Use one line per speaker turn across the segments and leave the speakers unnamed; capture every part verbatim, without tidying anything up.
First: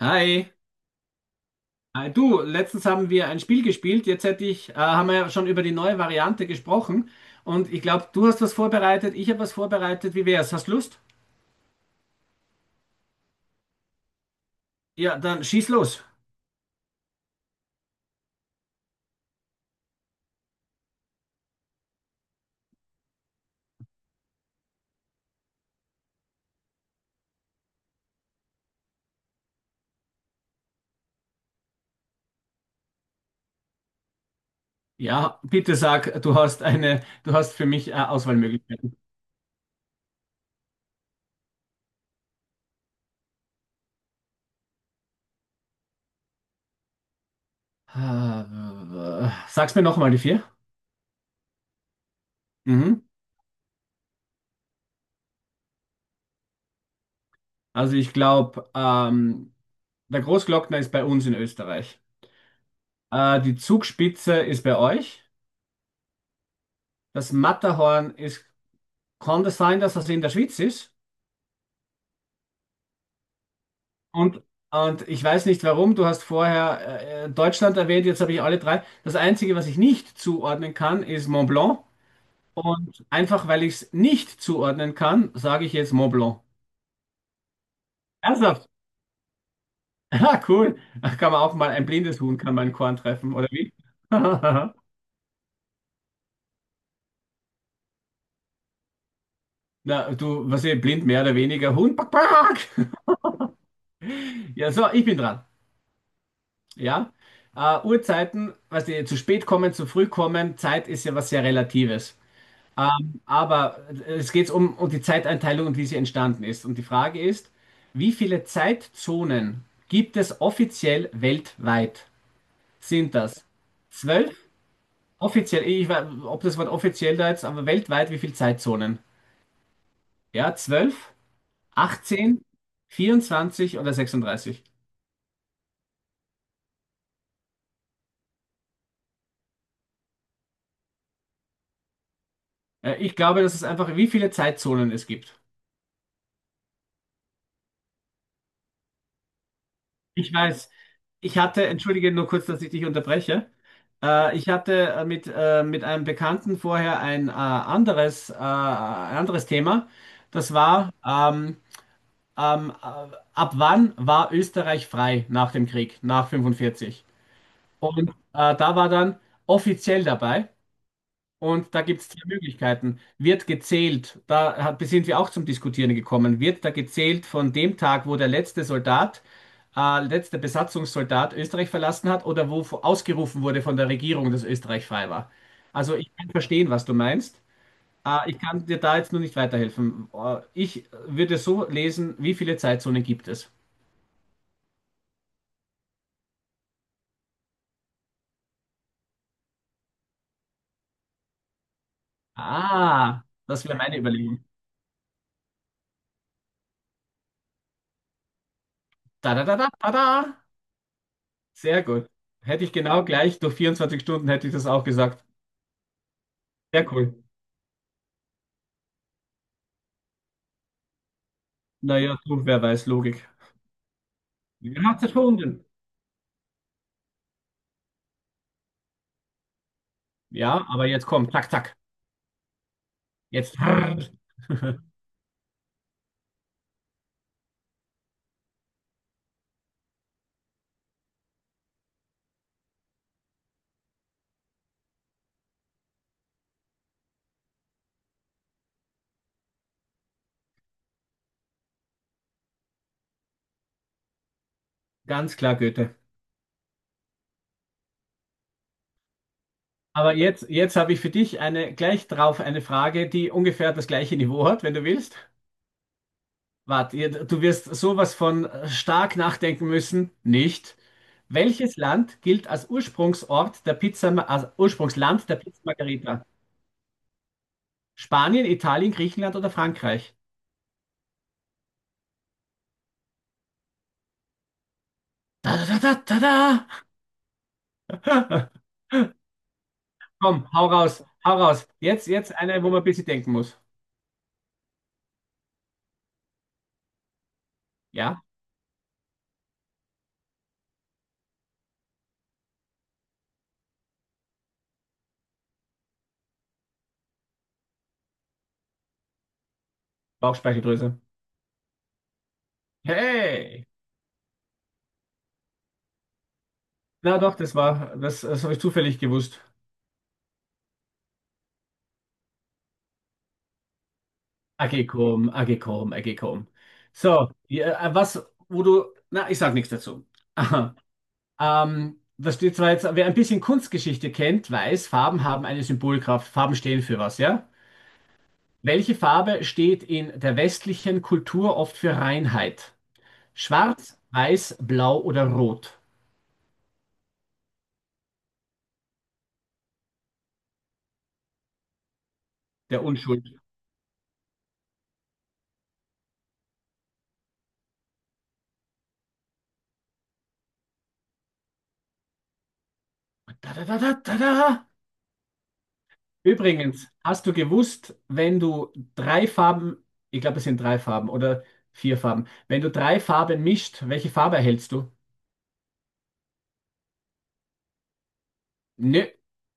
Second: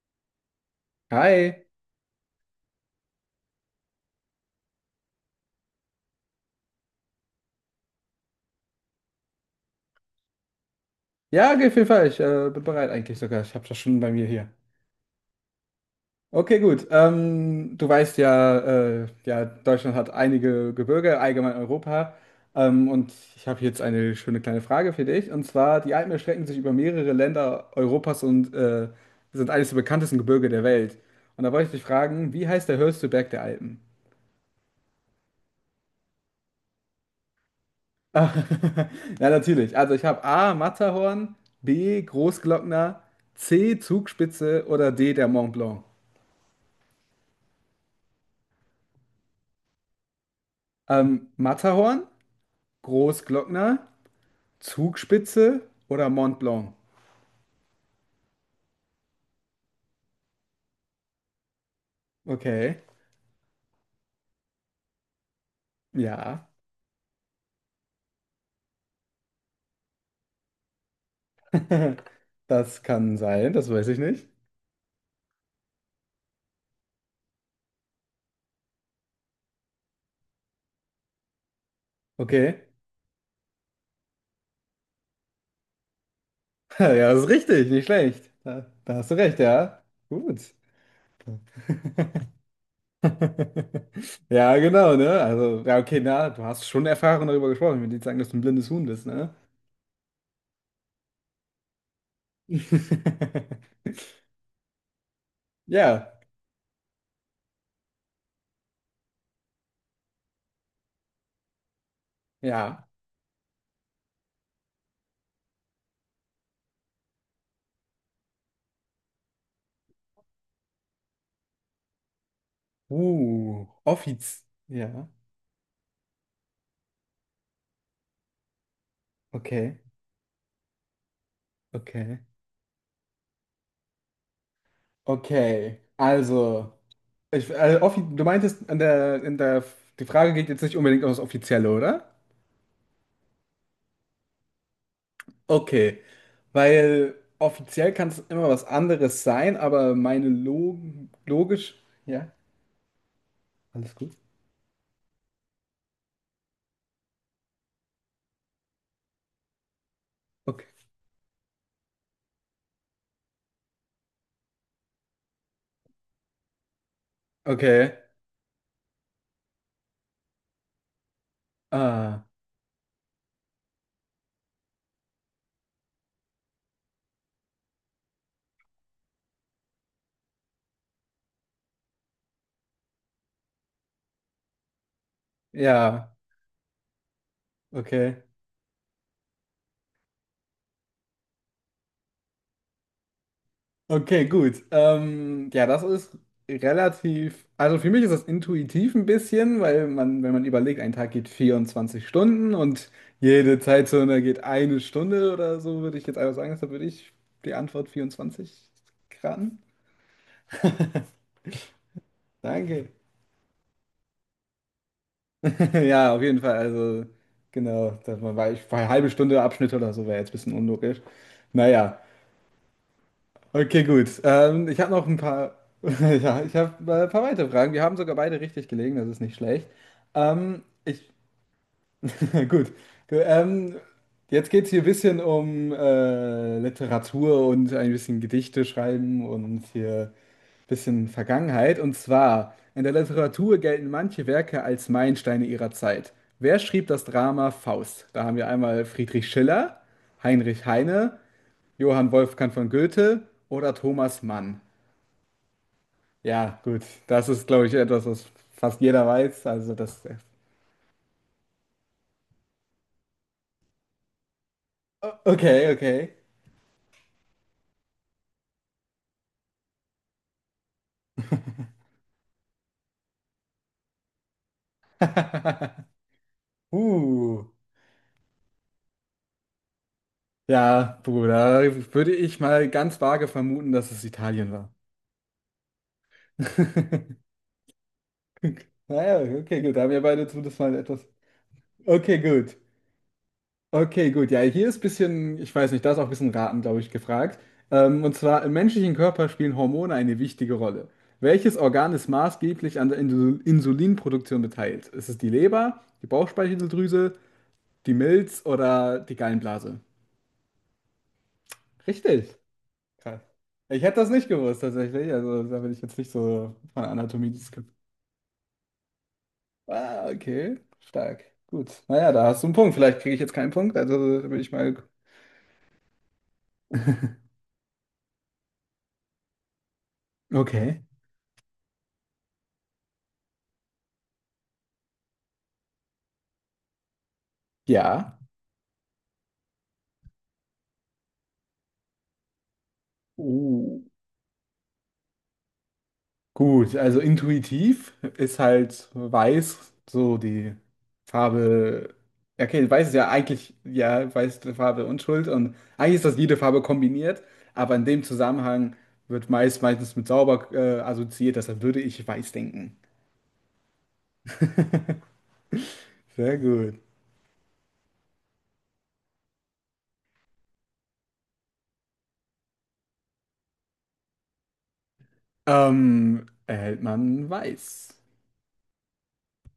Hi.
Hi.
Äh, du, letztens haben wir ein Spiel gespielt. Jetzt hätte ich, äh, haben wir ja schon über die neue Variante gesprochen. Und ich glaube, du hast was vorbereitet, ich habe was vorbereitet. Wie wär's? Hast Lust?
Ja, geht auf jeden. Ich, äh, bin bereit eigentlich sogar. Ich habe das schon bei mir hier.
Ja, dann schieß los.
Okay, gut. Ähm, du weißt ja, äh, ja, Deutschland hat einige Gebirge, allgemein Europa. Ähm, und ich habe jetzt eine schöne kleine Frage für dich. Und zwar, die Alpen erstrecken sich über mehrere Länder Europas und äh, sind eines der bekanntesten Gebirge der Welt. Und da wollte ich dich fragen, wie heißt der höchste Berg der Alpen?
Ja, bitte sag, du hast eine, du hast für mich, äh,
Ah,
Auswahlmöglichkeiten.
ja, natürlich. Also ich habe A, Matterhorn, B, Großglockner, C, Zugspitze oder D, der Mont Blanc.
Äh, Sag's mir nochmal die vier.
Ähm, Matterhorn,
Mhm.
Großglockner, Zugspitze oder Mont Blanc?
Also ich glaube, ähm, der Großglockner ist bei uns in Österreich.
Okay,
Äh, die Zugspitze ist bei euch.
ja.
Das Matterhorn ist, kann das sein, dass das in der Schweiz ist?
Das kann sein, das weiß ich nicht.
Und, und ich weiß nicht warum, du hast vorher äh, äh, Deutschland erwähnt, jetzt habe ich alle drei. Das Einzige, was ich nicht zuordnen kann, ist Mont Blanc.
Okay.
Und einfach weil ich es nicht zuordnen kann, sage ich jetzt Mont Blanc.
Ja, das ist richtig, nicht schlecht. Da,
Ernsthaft?
da hast du recht, ja.
Ah,
Gut.
cool. Da kann man auch mal, ein blindes Huhn kann mal ein Korn treffen, oder wie?
Ja,
Na,
genau, ne? Also, ja, okay, na, du hast schon Erfahrung darüber gesprochen. Ich will nicht sagen, dass du ein blindes Huhn bist, ne?
du, was ich, blind mehr oder weniger, Huhn, pack, pack. Ja, so, ich bin dran.
Ja,
Ja, äh, Uhrzeiten, was die zu spät kommen, zu früh kommen, Zeit ist ja was sehr Relatives.
ja.
Ähm, aber äh, es geht um, um die Zeiteinteilung und wie sie entstanden ist. Und die Frage ist, wie viele Zeitzonen gibt es offiziell weltweit? Sind das
Uh,
zwölf?
Offiz. Ja,
Offiziell, ich weiß, ob das Wort offiziell da jetzt, aber weltweit, wie viele Zeitzonen?
okay,
Ja, zwölf,
okay.
achtzehn, vierundzwanzig oder sechsunddreißig?
Okay, also, ich, äh, offi du meintest, an der, in der, die Frage geht jetzt nicht unbedingt um das Offizielle, oder?
Äh, ich glaube, das ist einfach, wie viele Zeitzonen es gibt.
Okay, weil offiziell kann es immer was anderes sein, aber meine
Ich weiß,
Log
ich hatte,
logisch,
entschuldige nur
ja,
kurz, dass ich dich unterbreche.
alles gut.
Äh, ich hatte äh, mit, äh, mit einem Bekannten vorher ein äh, anderes, äh, ein anderes Thema. Das
Okay,
war, ähm, ähm, äh, ab wann war Österreich frei nach dem Krieg, nach fünfundvierzig.
okay,
Und äh, da war dann offiziell dabei. Und da gibt es zwei
ah,
Möglichkeiten. Wird gezählt, da hat, sind wir auch zum Diskutieren gekommen, wird da gezählt von dem Tag, wo der letzte Soldat, äh, letzte Besatzungssoldat Österreich verlassen hat oder wo vo- ausgerufen wurde von der Regierung, dass Österreich frei war. Also
ja,
ich kann verstehen, was du meinst.
okay.
Äh, ich kann dir da jetzt nur nicht weiterhelfen. Äh, ich würde so lesen, wie viele Zeitzonen gibt es?
Okay, gut. Ähm, ja, das ist relativ, also für mich ist das intuitiv ein bisschen, weil man, wenn man überlegt, ein Tag geht vierundzwanzig Stunden und
Ah,
jede
das wäre meine
Zeitzone geht
Überlegung.
eine Stunde oder so, würde ich jetzt einfach sagen, deshalb würde ich die Antwort vierundzwanzig
Da, da, da,
raten.
da, da, da. Sehr gut. Hätte ich
Danke.
genau gleich durch vierundzwanzig Stunden hätte ich das auch gesagt.
Ja, auf jeden Fall.
Sehr
Also,
cool.
genau, dass man, weil ich, weil halbe Stunde Abschnitte oder so wäre jetzt ein bisschen unlogisch. Naja.
Naja, so, wer weiß, Logik.
Okay, gut. Ähm, ich
Wir
habe
haben es
noch ein paar,
erfunden.
ja, ich habe äh, ein paar weitere Fragen. Wir haben sogar beide richtig gelegen, das ist nicht schlecht. Ähm,
Ja, aber jetzt
ich,
komm, zack, zack.
gut. Gu-
Jetzt.
Ähm, jetzt geht es hier ein bisschen um äh, Literatur und ein bisschen Gedichte schreiben und hier ein bisschen Vergangenheit. Und zwar, in der Literatur gelten manche Werke als Meilensteine ihrer Zeit. Wer schrieb das Drama Faust? Da haben wir einmal Friedrich Schiller, Heinrich Heine, Johann Wolfgang von Goethe oder Thomas Mann.
Ganz klar, Goethe.
Ja, gut. Das ist, glaube ich, etwas, was fast jeder weiß. Also das.
Aber jetzt, jetzt habe ich für dich eine, gleich drauf eine Frage, die ungefähr das gleiche Niveau hat, wenn du willst.
Okay, okay.
Warte, ihr- du wirst sowas von stark nachdenken müssen. Nicht. Welches Land gilt als Ursprungsort der Pizza, als Ursprungsland der Pizza Margherita?
Uh.
Spanien, Italien, Griechenland oder Frankreich?
Ja, Bruder, würde ich mal ganz vage vermuten, dass es Italien war.
Da, da, da, da, da.
Naja, okay, gut. Da haben wir beide
Komm,
zumindest
hau
mal
raus,
etwas.
hau raus. Jetzt,
Okay,
jetzt
gut.
eine, wo man ein bisschen denken muss.
Okay, gut. Ja, hier ist ein bisschen, ich weiß nicht, da ist auch ein bisschen Raten, glaube ich, gefragt. Ähm, und
Ja,
zwar, im menschlichen Körper spielen Hormone eine wichtige Rolle. Welches Organ ist maßgeblich an der Insul- Insulinproduktion beteiligt? Ist es die Leber, die Bauchspeicheldrüse, die Milz oder die Gallenblase?
Bauchspeicheldrüse.
Richtig. Krass.
Hey!
Ich hätte das nicht gewusst, tatsächlich. Also, da bin ich jetzt nicht so von
Na
Anatomie.
doch, das war, das, das habe ich zufällig gewusst.
Ah, okay. Stark. Gut. Naja, da hast du einen Punkt. Vielleicht kriege ich jetzt keinen Punkt. Also, da bin ich mal.
Agekom, Agekom, Agekom. So, ja, äh, was, wo du, na, ich sag nichts dazu. Aha.
Okay.
Ähm, da steht zwar jetzt, wer ein bisschen Kunstgeschichte kennt, weiß, Farben haben eine Symbolkraft. Farben stehen für was, ja?
Ja.
Welche Farbe steht in der westlichen Kultur oft für Reinheit?
Uh.
Schwarz, weiß, blau oder rot?
Gut, also intuitiv ist halt weiß so die Farbe. Ja, okay,
Der
weiß ist ja
Unschuld.
eigentlich, ja, weiß ist eine Farbe Unschuld und eigentlich ist das jede Farbe kombiniert, aber in dem Zusammenhang wird meist meistens mit sauber äh, assoziiert, deshalb würde ich weiß denken.
Da, da, da, da, da, da.
Sehr gut.
Übrigens, hast du gewusst, wenn du drei Farben, ich glaube, es sind drei Farben oder vier Farben, wenn du drei Farben mischt, welche Farbe erhältst du?
Ähm, erhält man weiß?
Nö.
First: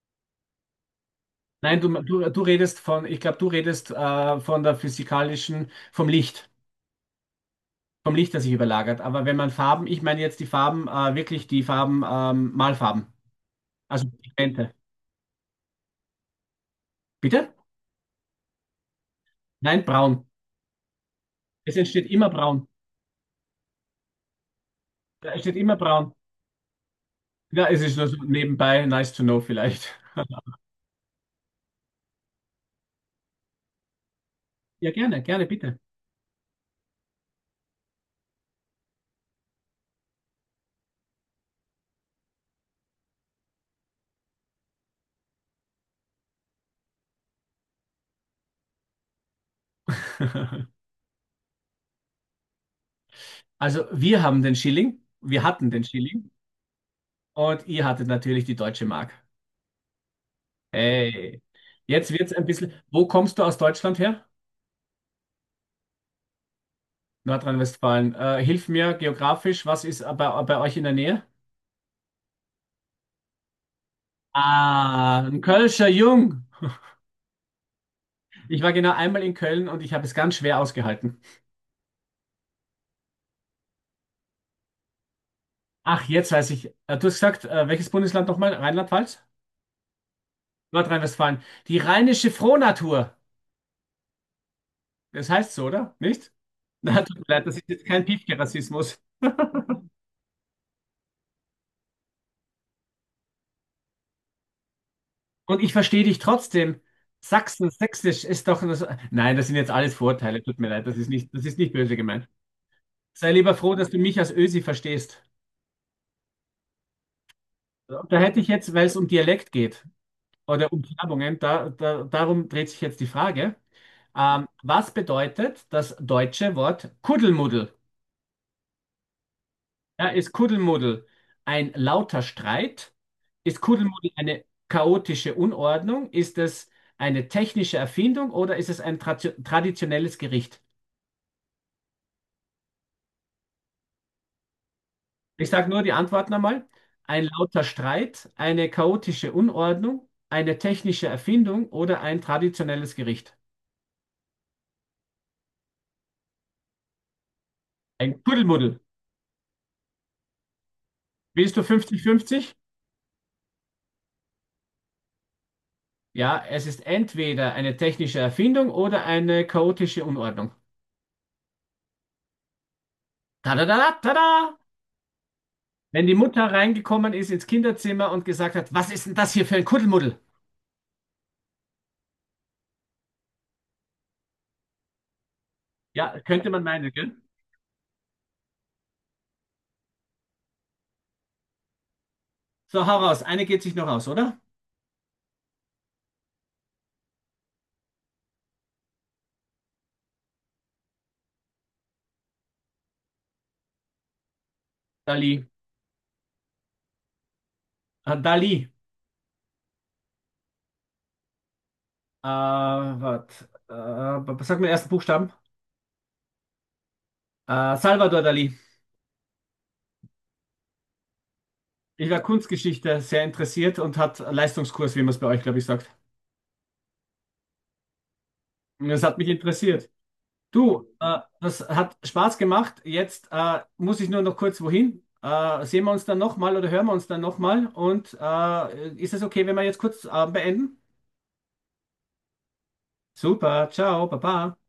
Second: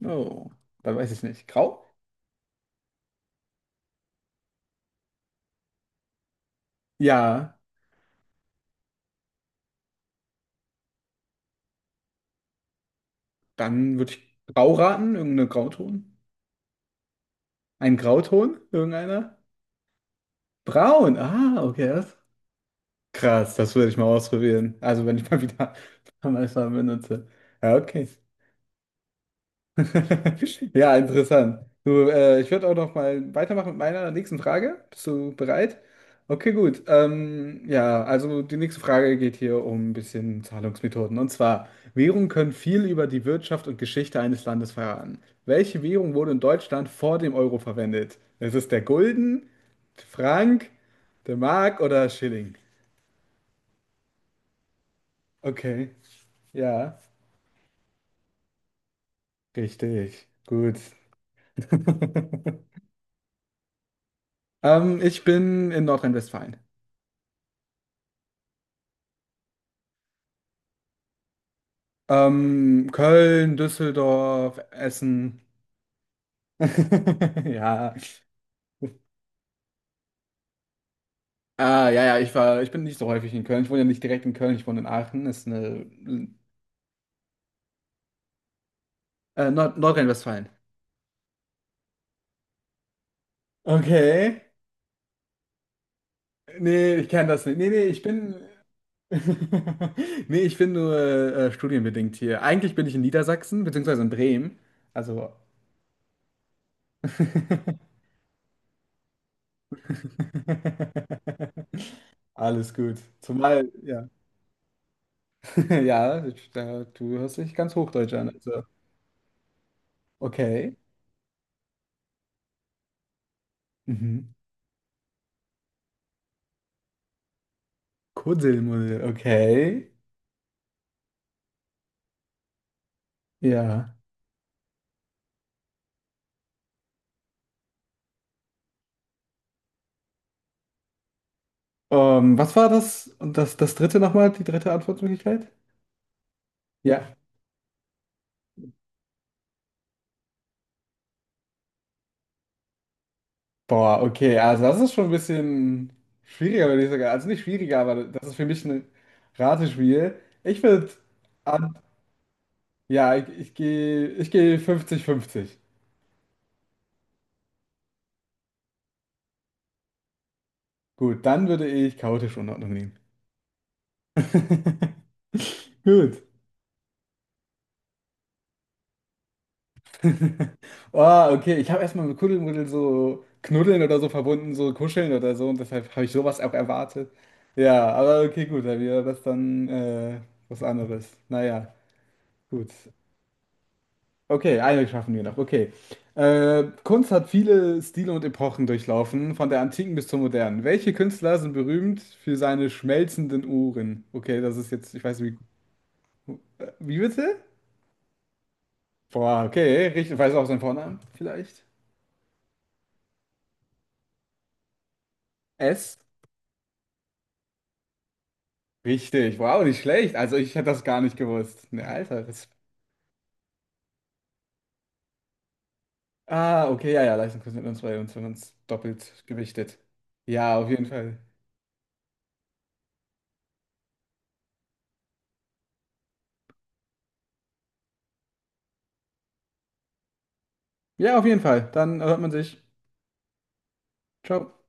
Oh, dann weiß ich nicht.
Nein, du,
Grau?
du, du redest von, ich glaube, du redest äh, von der physikalischen, vom Licht,
Ja,
vom Licht, das sich überlagert. Aber wenn man Farben, ich meine jetzt die Farben, äh, wirklich die Farben, ähm, Malfarben,
dann
also
würde ich grau
Pigmente.
raten, irgendeine Grauton.
Bitte?
Ein Grauton, irgendeiner?
Nein, braun.
Braun, ah,
Es
okay.
entsteht
Das
immer braun.
Krass, das würde ich mal ausprobieren. Also wenn ich
Es
mal
entsteht
wieder
immer braun.
Amazon benutze.
Ja,
Ja,
es ist
okay.
nur so nebenbei, nice to know vielleicht.
Ja, interessant. Du, äh, ich würde auch noch mal weitermachen mit meiner nächsten Frage.
Ja,
Bist
gerne,
du
gerne,
bereit?
bitte.
Okay, gut. Ähm, ja, also die nächste Frage geht hier um ein bisschen Zahlungsmethoden. Und zwar, Währungen können viel über die Wirtschaft und Geschichte eines Landes verraten. Welche Währung wurde in Deutschland vor dem Euro verwendet? Es ist der Gulden, Frank, der Mark oder Schilling?
Also, wir haben den Schilling, wir hatten den
Okay,
Schilling
ja.
und ihr hattet natürlich die deutsche Mark.
Richtig, gut.
Hey, jetzt wird's ein bisschen. Wo kommst du aus Deutschland her?
Ähm, ich bin in Nordrhein-Westfalen.
Nordrhein-Westfalen. Äh, hilf mir geografisch, was ist bei, bei euch in der Nähe?
Ähm, Köln, Düsseldorf,
Ah,
Essen.
ein Kölscher Jung.
Ja.
Ich war genau einmal in Köln und ich habe es ganz schwer ausgehalten.
Ah, ja, ja, ich war, ich bin nicht so häufig in Köln. Ich wohne ja nicht direkt in Köln, ich wohne in Aachen. Ist eine,
Ach, jetzt weiß ich. Äh, du hast gesagt, äh, welches Bundesland nochmal? Rheinland-Pfalz?
äh, Nord Nordrhein-Westfalen.
Nordrhein-Westfalen. Die rheinische Frohnatur.
Okay.
Das heißt so, oder? Nicht?
Nee,
Na,
ich
tut mir
kenne das
leid,
nicht.
das ist
Nee, nee,
jetzt
ich
kein
bin.
Piefke-Rassismus.
Nee, ich bin nur äh, studienbedingt hier. Eigentlich bin ich in Niedersachsen, beziehungsweise in Bremen. Also.
Und ich verstehe dich trotzdem. Sachsen, Sächsisch ist doch. Das, nein, das sind jetzt alles Vorurteile. Tut mir leid, das ist nicht, das ist nicht böse gemeint.
Alles gut.
Sei lieber
Zumal,
froh, dass du
ja,
mich als Ösi verstehst.
ja, ich- da, du hörst dich ganz Hochdeutsch
Da
an.
hätte ich
Also,
jetzt, weil es um Dialekt geht oder
okay.
um Färbungen, da, da, darum dreht sich jetzt die Frage.
Mhm.
Ähm, was bedeutet das deutsche Wort Kuddelmuddel?
Kuddelmuddel, okay.
Ja, ist Kuddelmuddel ein lauter Streit? Ist
Ja.
Kuddelmuddel eine chaotische Unordnung? Ist es eine technische Erfindung oder ist es ein tra traditionelles Gericht?
Ähm, was war das? Und das, das dritte nochmal, die dritte
Ich
Antwortmöglichkeit?
sage nur die Antworten einmal.
Ja.
Ein lauter Streit, eine chaotische Unordnung, eine technische Erfindung oder ein traditionelles Gericht.
Boah, okay. Also, das ist schon ein bisschen schwieriger, würde ich sagen. Also, nicht schwieriger, aber
Ein
das ist für mich
Kuddelmuddel.
ein Ratespiel. Ich würde
Willst du
an,
fünfzig fünfzig?
ja, ich, ich gehe, ich gehe fünfzig fünfzig.
Ja, es ist entweder eine technische Erfindung oder eine chaotische Unordnung.
Gut, dann würde ich chaotische Unordnung nehmen.
Tada, tada, tada! Wenn die
Gut.
Mutter reingekommen ist ins Kinderzimmer und gesagt hat, was ist denn das hier für ein Kuddelmuddel?
Oh, okay. Ich habe erstmal mit Kuddelmuddel so knuddeln oder so verbunden, so kuscheln oder so und deshalb habe ich
Ja,
sowas
könnte
auch
man meinen,
erwartet.
gell?
Ja, aber okay, gut, dann wäre das dann äh, was anderes. Naja, gut.
So, hau raus. Eine geht sich noch aus, oder?
Okay, eine schaffen wir noch. Okay. Äh, Kunst hat viele Stile und Epochen durchlaufen, von der Antiken bis zur Modernen. Welche Künstler sind berühmt für seine schmelzenden Uhren? Okay, das ist jetzt, ich weiß.
Dali. Ah, Dali. Äh, wat, äh, was sagt man den ersten Buchstaben? Äh, Salvador Dali.
Richtig, wow, nicht schlecht. Also ich hätte das gar nicht gewusst. Ne,
Ich war
Alter. Das...
Kunstgeschichte sehr interessiert und hat Leistungskurs, wie man es bei euch, glaube ich, sagt.
Ah, okay, ja, ja, Leistungskurs mit uns bei uns, wenn man es
Und das
doppelt
hat mich
gewichtet.
interessiert.
Ja, auf jeden
Du,
Fall.
äh, das hat Spaß gemacht. Jetzt äh, muss ich nur noch kurz wohin. Äh, sehen wir uns dann nochmal oder hören wir uns dann nochmal? Und äh, ist es okay, wenn wir jetzt kurz äh, beenden?
Ja, auf jeden Fall. Dann hört man sich.
Super, ciao, baba.
Ciao.